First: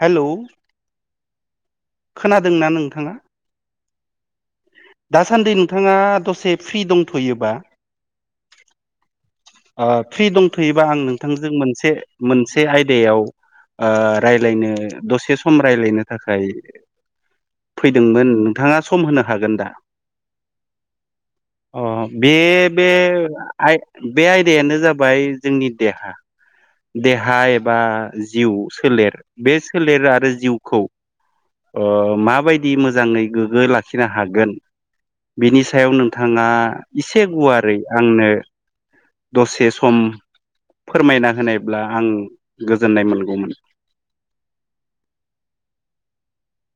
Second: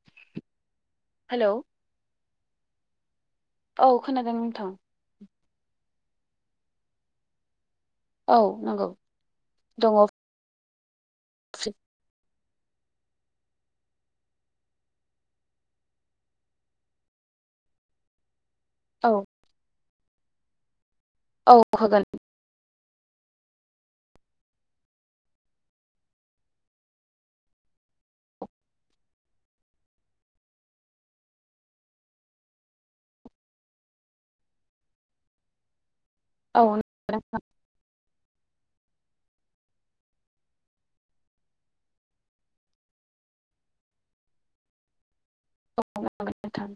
Hello. Hello. खोनादोंना नोंथाङा? औ खोनादों नोंथां दासान्दि नोंथाङा दसे फ्रि दंथ'योबा औ नंगौ। ओ दङ फ्रि दंथ'योबा आं नोंथांजों फ्रि मोनसे मोनसे आयदायाव ओ रायलायनो दसे सम रायलायनो थाखाय फैदोंमोन नों थाङा औ सम होनो हागोन दा? औ अ होगोन बे बे आय बे आयदायानो जाबाय जोंनि देहा। देहा एबा जिउ सोलेर बे सोलेर आरो जिउखौ ओ माबायदि मोजाङै गोगो लाखिनो हागोन बिनि सायाव नों थाङा औ एसे गुवारै आंनो दसे सम फोरमायना होनायब्ला आं गोजोननाय मोनगौमोन। [inaudible] नांगोन नोंथां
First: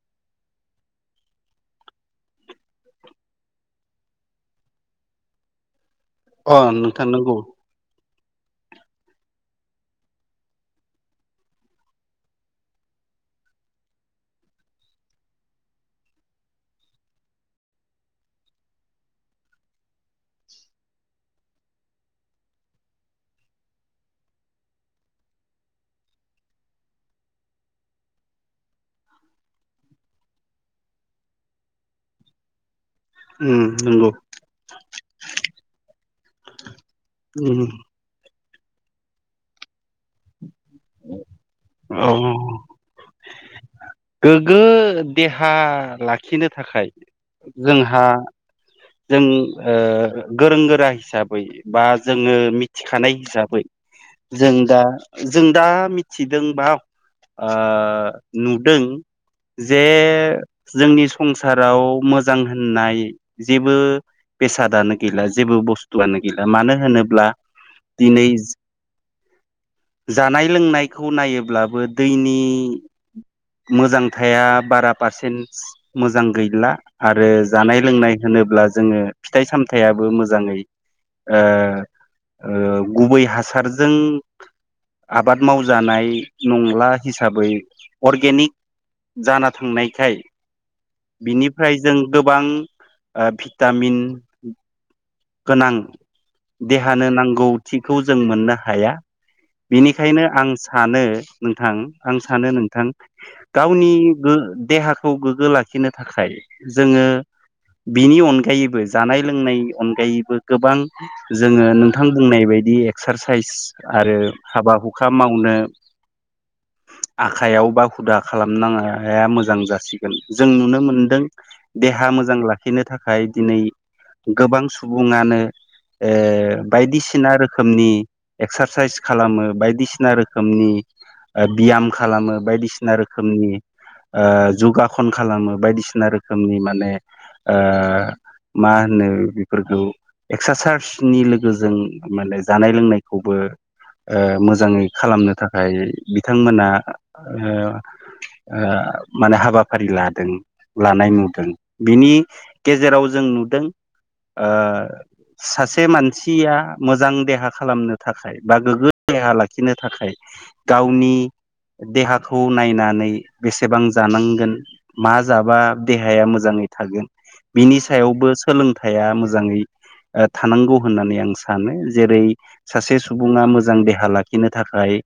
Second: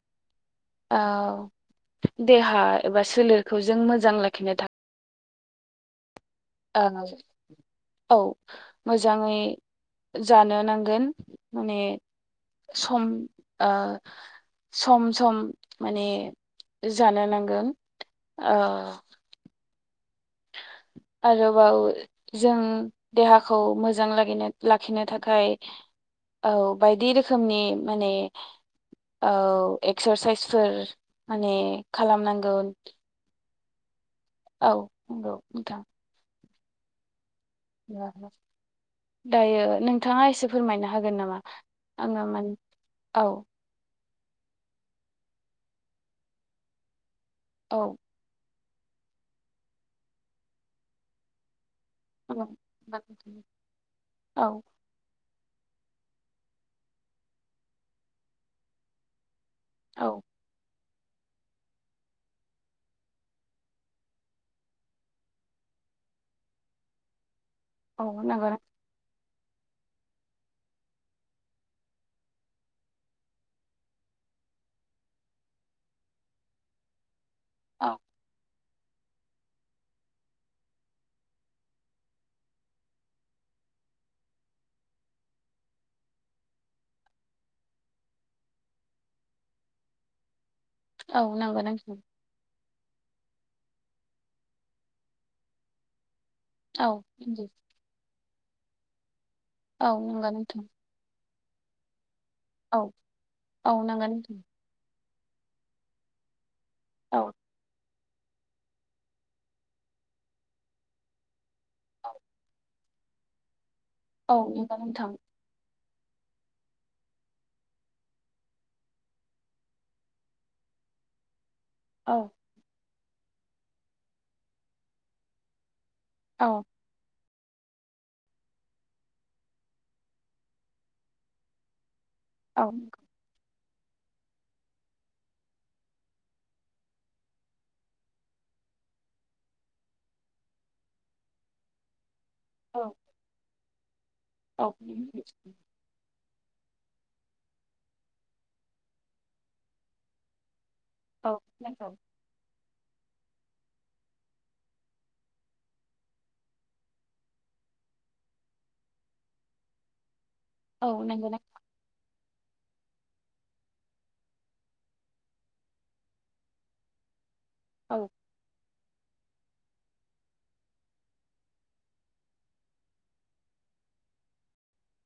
औ देहा एबा सोलेरखौ जों मोजां लाखिनो था अ नोंथां नंगौ‌। औ मोजाङै जानो नांगोन माने सम ओ सम सम माने जानो नांगोन ओ [inaudible] आरोबाव जों देहाखौ मोजां लगिनो लाखिनो थाखाय औ बायदि रोखोमनि माने औ एक्सारसाइसफोर माने खालाम नांगोन। उम नंगौ। औ नंगौ नोंथां। उम दायो नोंथाङा एसे फोरमायनो हागोन नामा औ आङो माने औ। गोग्गो देहा लाखिनो थाखाय औ जोंहा जों ओ गोरों गोरा हिसाबै बा औ जोङो मिथिखानाय हिसाबै जों औ दा जों दा मिथिदोंबा ओ नुदों। जे औ जोंनि संसाराव मोजां होननाय जेबो बेसादानो गैला जेबो बुस्थुआनो गैला मानो होनोब्ला औ दिनै नंगौ ना? जानाय लोंनायखौ नायोब्लाबो दैनि मोजां थाया बारा पारसेन्ट मोजां गैला आरो जानाय औ लोंनाय होनोब्ला जोङो फिथाइ सामथायाबो मोजाङै ओ ओ गुबै हासारजों आबाद मावजानाय नंला हिसाबै अरगेनिक जाना थांनायखाय औ नंगौ बिनिफ्राय जों नोंथां गोबां ओ भिटामिन गोनां औ देहानो नांगौथिखौ जों मोननो हाया औ बिनिखायनो नंगौ आं नोंथां सानो नोंथां आं सानो नोंथां औ औ गावनि नंगौ गो नोंथां देहाखौ गोग्गो लाखिनो थाखाय जोङो औ बिनि अनगायैबो जानाय लोंनाय अनगायैबो गोबां जोङो नोंथां बुंनाय बायदि एक्सरसाइज आरो औ नंगौ हाबा हुखा नोंथां मावनो आखाइयाव बा हुदा खालामनाया मोजां जासिगोन जों नुनो मोनदों दे औ ओ औ बायदिसिना रोखोम रोखोमनि एक्सारसायेस खालामो बायदिसिना रोखोमनि ओ बियाम खालामो औ बायदिसिना रोखोमनि ओ जुगाखन खालामो बायदिसिना रोखोमनि माने ओ मा होनो बेफोरखौ एक्सारसाइजनि लोगोजों माने जानाय औ लोंनायखौबो ओ औ मोजाङै खालामनो थाखाय बिथांमोना ओओ माने हाबाफारि लादों। लानाय औ नुदों नंगौ बिनि गेजेराव जों नुदों ओ सासे मानसिया मोजां देहा खालामनो थाखाय बा गोग्गो देहा लाखिनो थाखाय औ गावनि नंगौ देहाखौ खौ नायनानै बेसेबां जानांगोन मा जाबा देहाया मोजाङै थागोन। बिनि औ सायावबो सोलोंथाइया मोजाङै ओ थानांगौ होननानै आं सानो जेरै सासे सुबुङा मोजां देहा लाखिनो थाखाय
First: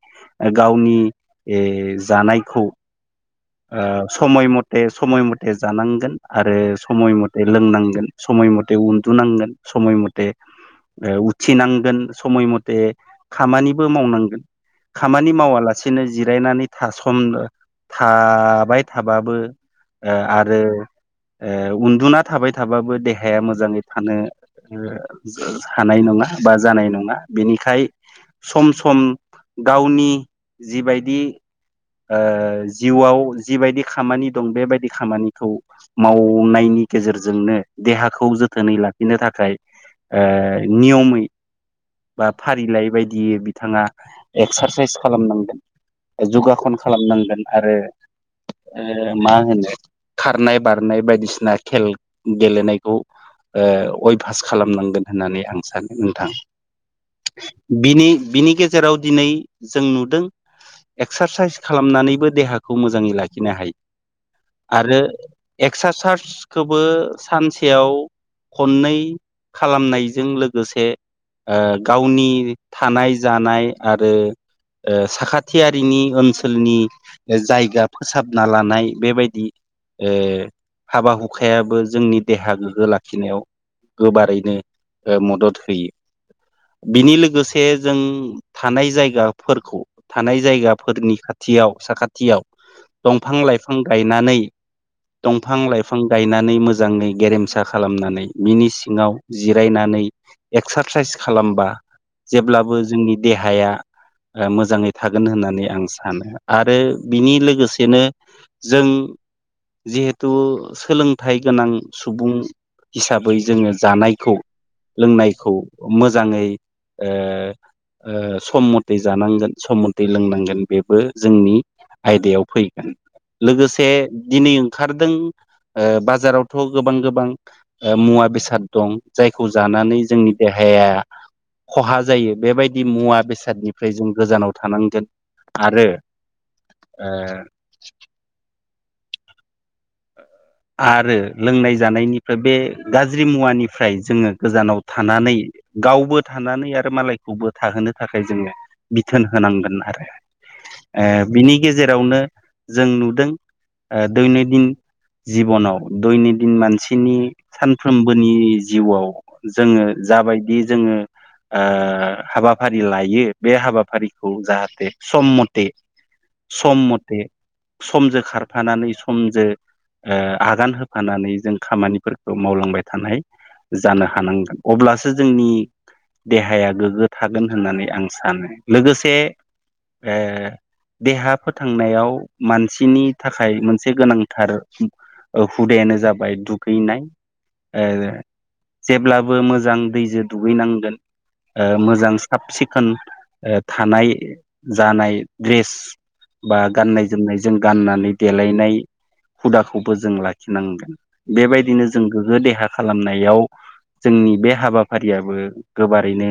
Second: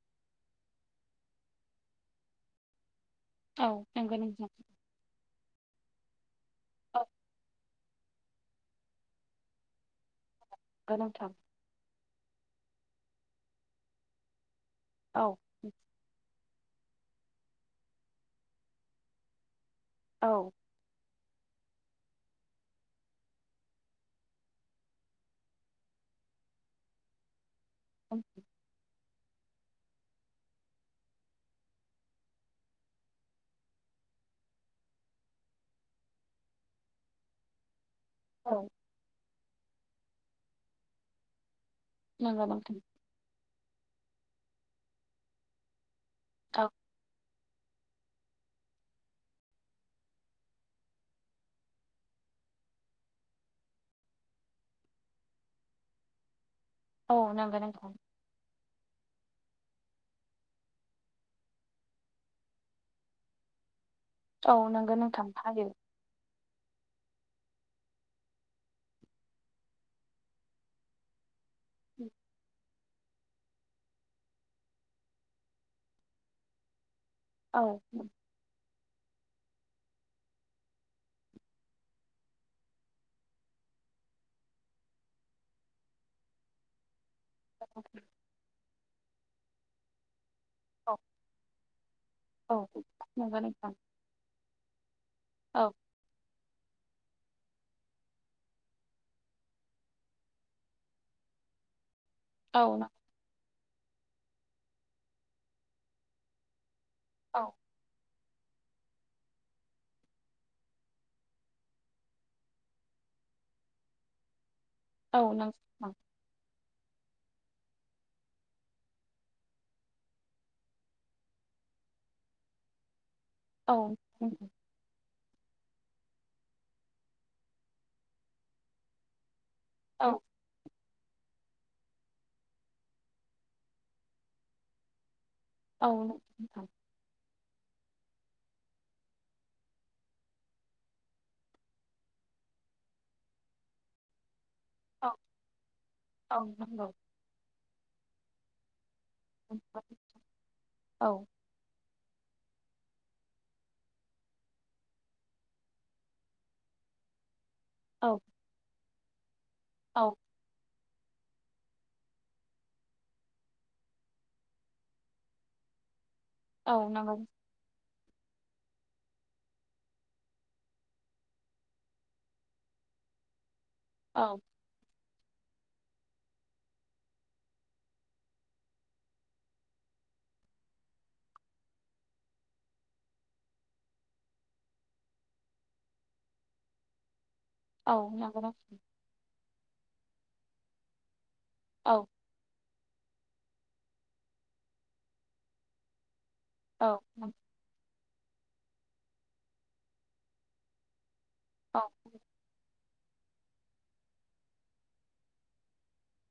गावनि ओ जानायखौ औ ओ नंगौ समय नोंथां मथे - समय मथे जानांगोन आरो औ समय मथे लोंनांगोन। समय मथे उन्दुनांगोन समय मथे नंगौ ओ नोंथां उथिनांगोन। समय मथे खामानिबो मावनांगोन खामानि औ मावालासेनो जिब जिरायनानै सम थाबाय थाबाबो ओ औ आरो ओ उन्दुना थाबाय थाबाबो देहाया मोजाङै थानो हानाय नङा बा जानाय नङा बिनि खाय सम- सम गावनि जिबायदि ओ जिउआव जिबायदि खामानि दं बेबायदि खामानिखौ मावनायनि नि गेजेरजोंनो देहाखौ औ जोथोनै लाखिनो थाखाय ओ नियमै बा नंगौ नोंथां फारिलाइ बायदियै बिथाङा एक्सारसाइस खालामनांगोन औ जगाखन खालामनांगोन आरो मा होनो खारनाय बारनाय बायदिसिना खेल गेलेनायखौ ओ अयभास खालामनांगोन होननानै आं सानो नोंथां औ नंगौ नोंथां बिनि - बिनि गे जेराव दिनै जों नुदों एक्सारसाइस खालामनानैबो देहाखौ मोजाङै लाखिनो हायो औ नंगौ आरो नोंथां हायो एक्सारसार्स खौबो सानसेयाव खननै खालामनायजों लोगोसे ओ गावनि थानाय जानाय आरो ओ साखाथियारिनि ओनसोलनि औ जायगा फोसाबना लानाय ओ बेबायदि हाबा - हुखायाबो जोंनि देहा गोग्गो लाखिनायाव गोबारैनो ओ मदद होयो बिनि लोगो लोगोसे जों थानाय जायगाफोरखौ थानाय औ जायगाफोरनि खाथियाव साखाथि खाथियाव औ नंगौ दंफां - नोंथां लाइफां गायनानै दंफां - औ लाइफां गायनानै मोजाङै गेरेमसा खालामनानै बिनि सिङाव जिरायनानै एक्सारसाइस खालाम होमबा औ जेब्लाबो जोंनि देहाया ओ मोजाङै थागोन होननानै आं सानो आरो बिनि औ लोगोसेनो जों जिहेथु सोलोंथाइ गोनां सुबुं हिसाबै जोङो जानायखौ औ लोंनायखौ नोंथां मोजाङै ओ ओ सम मथे जानांगोन सम मथे लोंनांगोन बेबो जोंनि आयदायाव फैगोन लोगोसे औ दिनै ओंखारदों ओ बाजारावथ' गोबां - गोबां मुवा - बेसाद दं जाय खौ जानानै औ जोंनि देहाया खहा जायो बेबायदि मुवा बेसादनिफ्राय जों गोजानाव थानांगोन आरो औ नोंथां ओ आरो लोंनाय जानायनिफ्राय बे गाज्रि मुवानिफ्राय जोङो गोजानाव औ थानानै गावबो औ थानानै नंगौ आरो मालायखौबो थाहोनो थाखाय जोङो बिथोन होनांगोन आरो ओ औ बिनि गेजेराव नो जों नुदों दैन ओ दिन जिबनाव दयनि दिन मानसिनि औ सानफ्रोमबोनि जिउआव जोङो औ जाबायदि जोङो ओ हाबाफारि लायो बे हाबाफारिखौ जाहाथे सम मथे औ सम नंगौ मथे समजों खारफानानै समजों ओ आगान होफानानै जों खामानिफोरखौ मावलांबाय थानाय जानो औ हानांगोन। अब्लासो जोंनि देहाया गोग्गो थागोन होननानै आं सानो। लोगोसे ओ देहा फोथांनायाव मानसिनि थाखाय मोनसे गोनांथार ओ हुदायानो जाबाय दुगैनाय औ नाजागोन। बो मोजां दै दुगैनांगोन ओ औ मोजां साबसिख खोन ओ थानाय, जानाय, द्रेस बा औ गाननाय जोमनायजों गाननानै देलायनाय हुदाखौबो जों लाखिनांगोन। बेबायदिनो जों गोग्गो देहा खालामनायाव जोंनि बे हाबाफारियाबो गोबारैनो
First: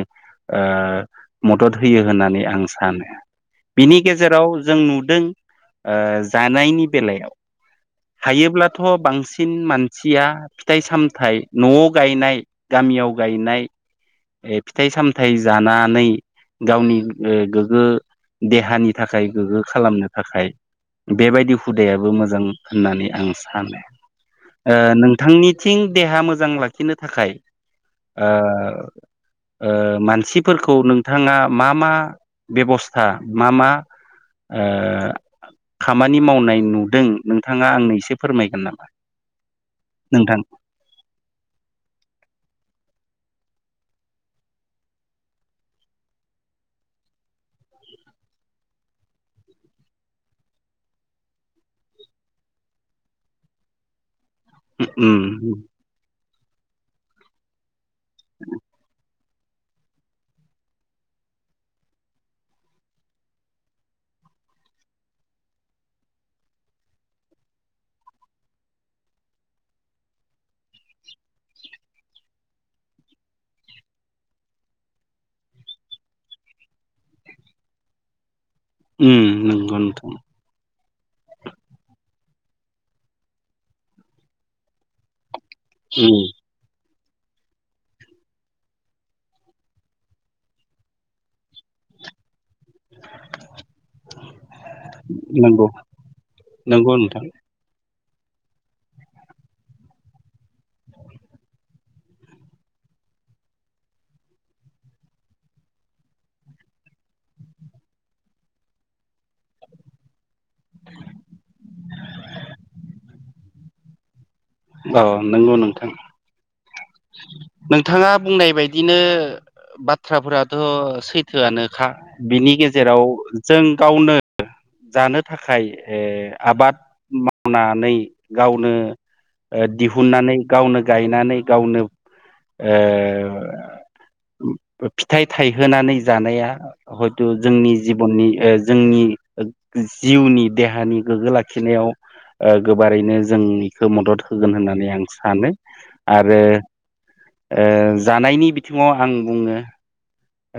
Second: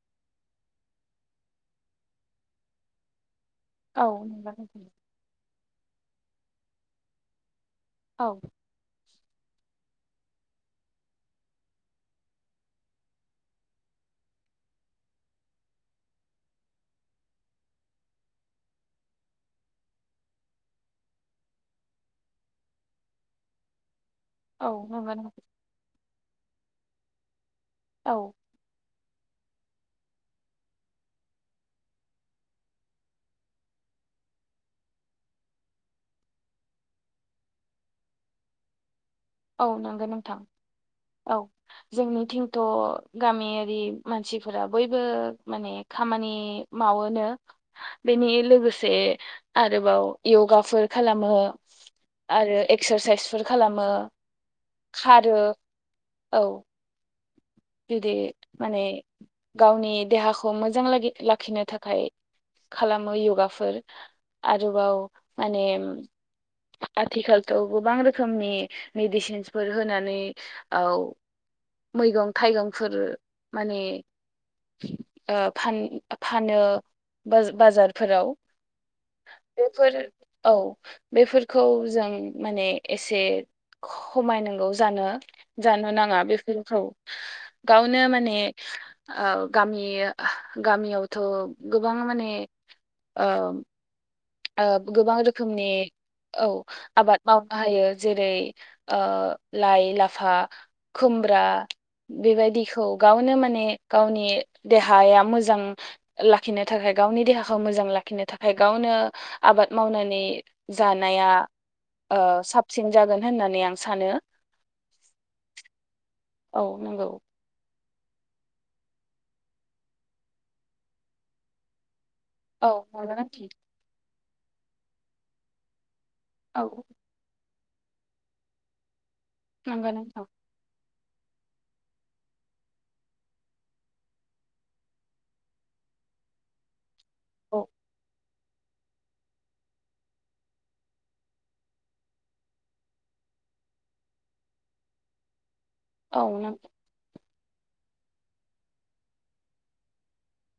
ओ मदद होयो होननानै आं सानो। बिनि औ नंगौ गेजेराव जों नोंथां नुदों ओ जानायनि बेलायाव औ हायोब्लाथ' बांसि सिन मानसिया फिथाय सामथाय न'आव गायनाय गामियाव गायनाय ए फिथाय सामथाय जानानै गावनि ओ गोग्गो देहानि थाखाय गोग्गो खालामनो थाखाय बेबायदि हुदायाबो मोजां। होननानै आं सानो। ओ औ नंगौ नोंथां नोंथांनिथिं देहा मोजां लाखिनो थाखाय औ ओ ओ मानसिफोरखौ नोंथाङा मा मा बेबस्था मा मा ओ खामानि मावनाय नुदों नोंथाङा आंनो एसे फोरमायगोन नामा? औ नंगौ नोंथां औ जोंनिथिंथ' गामियारि मानसिफोरा बयबो माने खामानि मावोनो बे नि लोगोसे आरोबाव यगाफोर खालामो आरो एक्सारसाइसफोर खालामो। उम। खारो औ। जुदि माने गावनि देहाखौ मोजां लागि-लाखिनो थाखाय खालामो यगाफोर आरोबाव माने आथिखालथ' गोबां रोखोमनि मेडिसिनसफोर होनानै औ। मैगं थाइगंफोर माने ओ फान-फानो बाज-बाजारफोराव। उम नंगौ बेफोर, नोंथां औ। बेफोरखौ जों माने एसे खमायनांगौ जानो जानो नाङा उम बेफोरखौ। गावनो माने औ गामि गामियावथ' गोबां माने ओं। ओ गोबां रोखोमनि नंगौ औ नंगौ आबाद नोंथां मावनो हायो। जेरै ओ लाय लाफा खुमब्रा बेबायदिखौ गावनो माने गावनि देहाया मोजां लाखिनो थाखाय गावनि देहाखौ मोजां लाखिनो थाखाय गावनो आबाद मावनानै जानाया ओ साबसिन जागोन होननानै आं सानो। औ नंगौ नोंथां। औ नंगौ। नोंथाङा बुंनाय बायदिनो बाथ्राफोराथ' सैथोआनोखा। बिनि औ गेजेराव नंगौ नोंथां जों गावनो जानो थाखाय ए औ आबाद मावनानै गावनो ओ नंगौ नोंथां दिहुननानै गावनो गायनानै गावनो ओ फिथाय थायहोनानै जानाया हयथ' औ जोंनि जिबननि ओ जोंनि जिउनि देहानि गोग्गो लाखिनायाव ओ गोबारैनो जोंनिखौ मदद होगोन होननानै आं सानो आरो औ नंगौ ओ जानायनि बिथिङाव आं बुङो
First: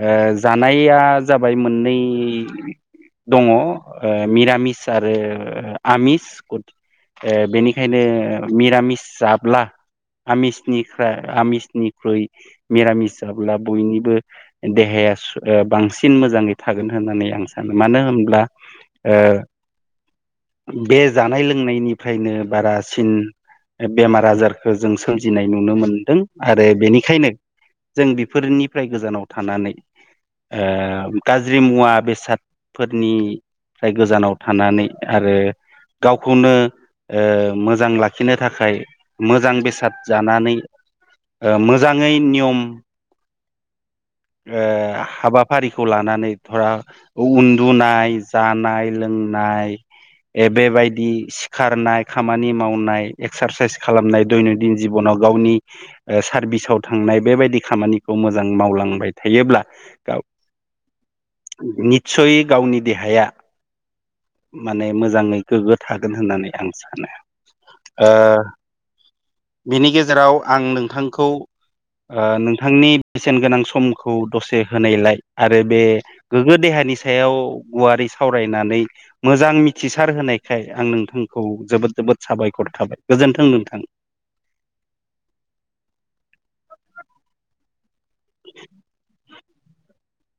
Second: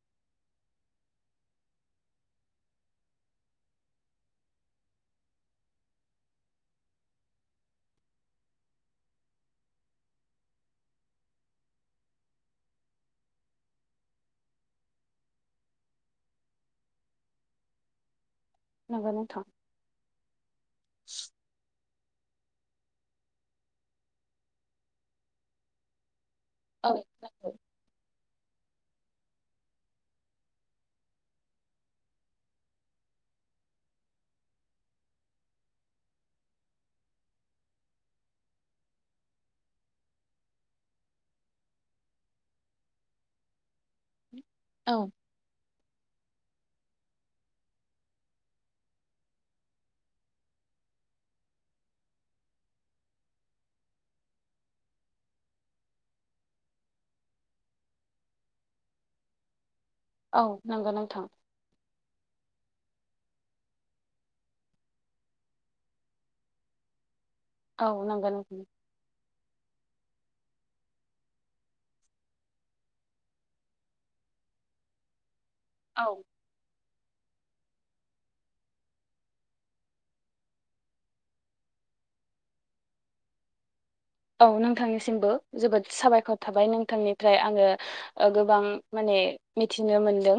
ओ जानाया जाबाय मोननै दङ ओ मिरामिस आरो आमिस ओ बेनिखायनो मिरामिस जाब्ला आमिसनिफ्रा आमिसनिख्रुइ मिरामिस जाब्ला बयनिबो देहाया सु बांसिन मोजाङै थागोन होननानै आं सानो मानो होनब्ला ओ नोंथां बे जानाय लोंनायनि फ्रायनो बारासिन बेमार आजारखौ जों सोमजिनाय नुनो मोनदों आरो बेनिखायनो औ नंगौ जों बेफोरनिफ्राय गोजानाव थानानै ओ गाज्रि मुवा बेसादफोरनि फ्राय गोजानाव थानानै आरो गावखौनो ओ मोजां लाखिनो थाखाय मोजां बेसाद जानानै ओ मोजाङै नियम ओ औ हाबाफारिखौ लानानै रा उन्दुनाय जानाय लोंनाय बेबायदि सिखारनाय खामानि मावनाय एक्सारसाइस खालामनाय दयनदिन जिबनाव गावनि ओ सारभिसाव थांनाय बेबायदि खामानिखौ मोजां मावलांबाय थायोब्ला गाव औ नंगो नोंथां निस्सयै गावनि देहाया माने मोजाङै गोग्गो थागोन होननानै आं सानो औ ओ नंगौ नोंथां बिनि गेज गेजेराव आं नोंथांखौ ओ नोंथांनि बेसेन गोनां सम खौ दसे होनायलाय आरो बे औ गोग्गो देहानि स सायाव गुवारै सावरायनानै मोजां मिथिसार होनायखाय आं नोंथांखौ जोबोद जोबोद साबायखर थाबाय गोजोन्थों नोंथां औ नोंथांनिसिमबो जोबोद साबायखर थाबाय नोंथांनिफ्राय आङो ओ गोबां माने मिथिनो मोनदों।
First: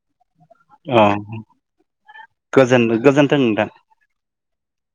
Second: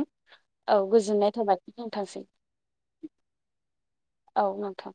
औ अ गोजोननाय थाबाय नोंथांसिम गोजोन गोजोनथों नोंथां औ नोंथां